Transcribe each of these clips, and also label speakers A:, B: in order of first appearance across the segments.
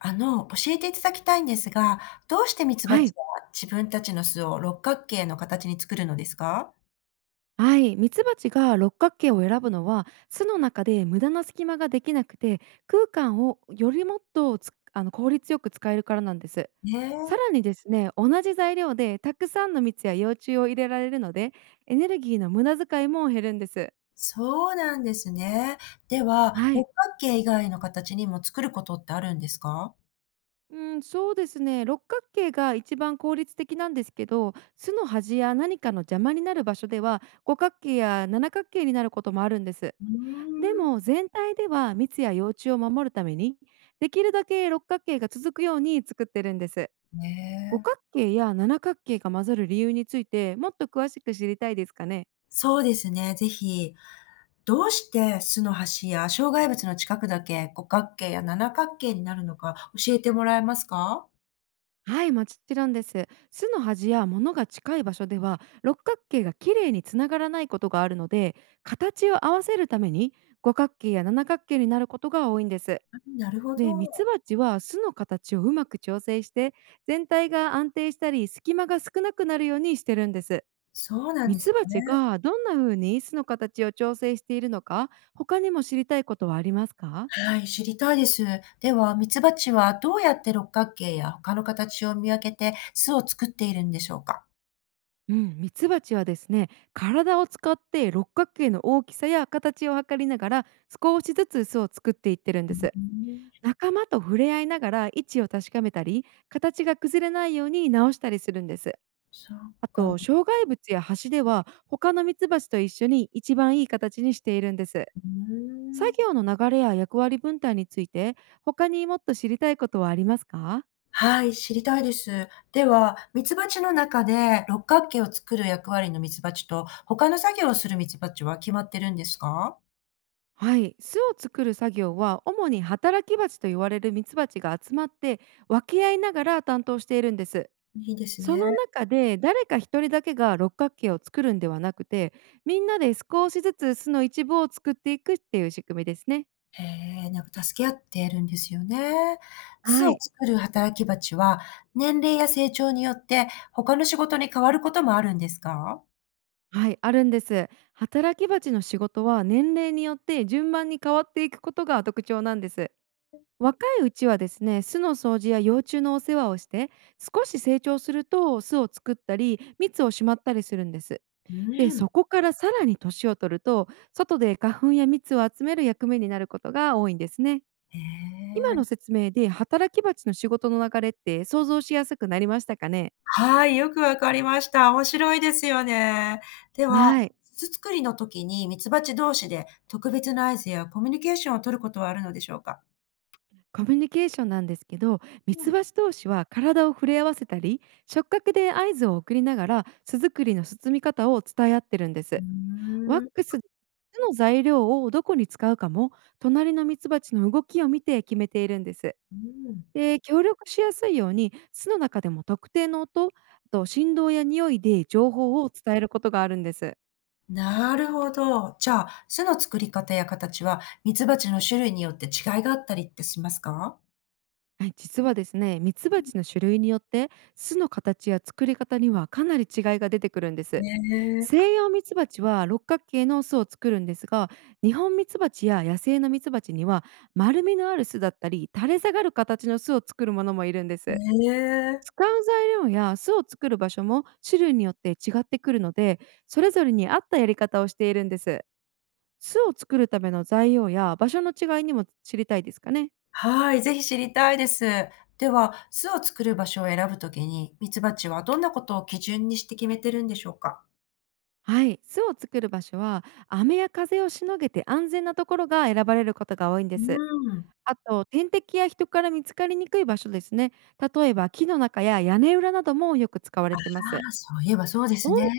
A: 教えていただきたいんですが、どうしてミツバ
B: は
A: チ
B: い。
A: は自分たちの巣を六角形の形に作るのですか？
B: はい。ミツバチが六角形を選ぶのは、巣の中で無駄な隙間ができなくて、空間をより、もっとつあの効率よく使えるからなんです。
A: ね
B: さ
A: え、
B: らにですね、同じ材料でたくさんの蜜や幼虫を入れられるので、エネルギーの無駄遣いも減るんです。
A: そうなんですね。では、
B: はい。
A: 六角形以外の形にも作ることってあるんですか？
B: うん、そうですね。六角形が一番効率的なんですけど、巣の端や何かの邪魔になる場所では、五角形や七角形になることもあるんです。
A: うー
B: でも全体では蜜や幼虫を守るために、できるだけ六角形が続くように作ってるんです。
A: ん、
B: 五
A: ねえ。
B: 角形や七角形が混ざる理由についてもっと詳しく知りたいですかね？
A: そうですね、ぜひ。どうして巣の端や障害物の近くだけ五角形や七角形になるのか教えてもらえますか？
B: はい、もちろんです。巣の端や物が近い場所では六角形がきれいにつながらないことがあるので、形を合わせるために五角形や七角形になることが多いんです。
A: あ、なるほ
B: でミ
A: ど。
B: ツバチは巣の形をうまく調整して、全体が安定したり隙間が少なくなるようにしてるんです。
A: そうなん
B: ミ
A: です
B: ツバ
A: ね。
B: チがどんな風に巣の形を調整しているのか、他にも知りたいことはありますか？
A: はい、知りたいです。では、ミツバチはどうやって六角形や他の形を見分けて巣を作っているんでしょうか？
B: うん、ミツバチはですね、体を使って六角形の大きさや形を測りながら、少しずつ巣を作っていってるん
A: う
B: で
A: ー
B: す。
A: ん。
B: 仲間と触れ合いながら位置を確かめたり、形が崩れないように直したりするんです。
A: そっ
B: あ
A: か。う
B: と、障害物や橋では他のミツバチと一緒に一番いい形にしているんです。
A: ー
B: 作
A: ん。
B: 業の流れや役割分担について、他にもっと知りたいことはありますか？
A: はい、知りたいです。では、ミツバチの中で六角形を作る役割のミツバチと、他の作業をするミツバチは決まってるんですか？
B: はい、巣を作る作業は主に働き蜂と言われるミツバチが集まって、分け合いながら担当しているんです。
A: いいです
B: そ
A: ね。
B: の中で誰か一人だけが六角形を作るんではなくて、みんなで少しずつ巣の一部を作っていくっていう仕組みですね。
A: へえ、なんか助け合ってるんですよね。巣
B: は
A: を
B: い。
A: 作る働きバチは、年齢や成長によって他の仕事に変わることもあるんですか？
B: はい、あるんです。働き蜂の仕事は年齢によって順番に変わっていくことが特徴なんです。若いうちはですね、巣の掃除や幼虫のお世話をして、少し成長すると巣を作ったり蜜をしまったりするんです。
A: う
B: で
A: ーん。
B: そこからさらに年を取ると、外で花粉や蜜を集める役目になることが多いんですね。
A: え
B: 今
A: え、
B: の説明で働き蜂の仕事の流れって想像しやすくなりましたかね？
A: はい、よくわかりました。面白いですよね。では、
B: はい。
A: 巣作りの時にミツバチ同士で特別な合図やコミュニケーションを取ることはあるのでしょうか？
B: コミュニケーションなんですけど、ミ
A: う
B: ツ
A: ん。
B: バチ同士は体を触れ合わせたり、触覚で合図を送りながら巣作りの包み方を伝え合ってるんで
A: う
B: す。ワッ
A: ーん。
B: クス巣の材料をどこに使うかも、隣のミツバチの動きを見て決めているんです。
A: うーん。
B: で協力しやすいように巣の中でも特定の音、あと振動や匂いで情報を伝えることがあるんです。
A: なるほど。じゃあ、巣の作り方や形はミツバチの種類によって違いがあったりってしますか？
B: はい、実はですね、ミツバチの種類によって巣の形や作り方にはかなり違いが出てくるんで
A: ね
B: す。
A: え。
B: 西洋ミツバチは六角形の巣を作るんですが、日本ミツバチや野生のミツバチには丸みのある巣だったり垂れ下がる形の巣を作るものもいるんです。
A: ねえ。
B: 使う材料や巣を作る場所も種類によって違ってくるので、それぞれに合ったやり方をしているんです。巣を作るための材料や場所の違いにも知りたいですかね。
A: はい、ぜひ知りたいです。では、巣を作る場所を選ぶときに、ミツバチはどんなことを基準にして決めてるんでしょうか？
B: はい、巣を作る場所は雨や風をしのげて安全なところが選ばれることが多いんで
A: う
B: す。
A: ん。あ
B: あと天敵や人から見つかりにくい場所ですね。例えば木の中や屋根裏などもよく使われてます。
A: あ、そういえばそうです
B: 温
A: ね。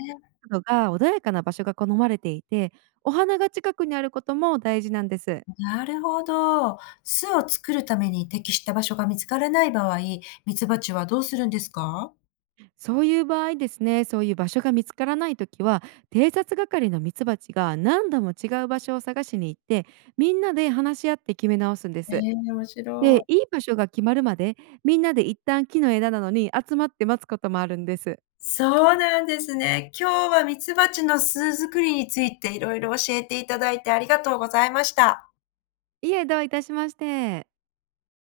B: 度が穏やかな場所が好まれていて、お花が近くにあることも大事なんです。
A: なるほど。巣を作るために適した場所が見つからない場合、ミツバチはどうするんですか？
B: そういう場合ですね、そういう場所が見つからないときは、偵察係のミツバチが何度も違う場所を探しに行って、みんなで話し合って決め直すんで
A: え
B: す。
A: え、面白
B: で、
A: い。
B: いい場所が決まるまで、みんなで一旦木の枝なのに集まって待つこともあるんです。
A: そうなんですね。今日はミツバチの巣作りについていろいろ教えていただいてありがとうございました。
B: いえ、どういたしまして。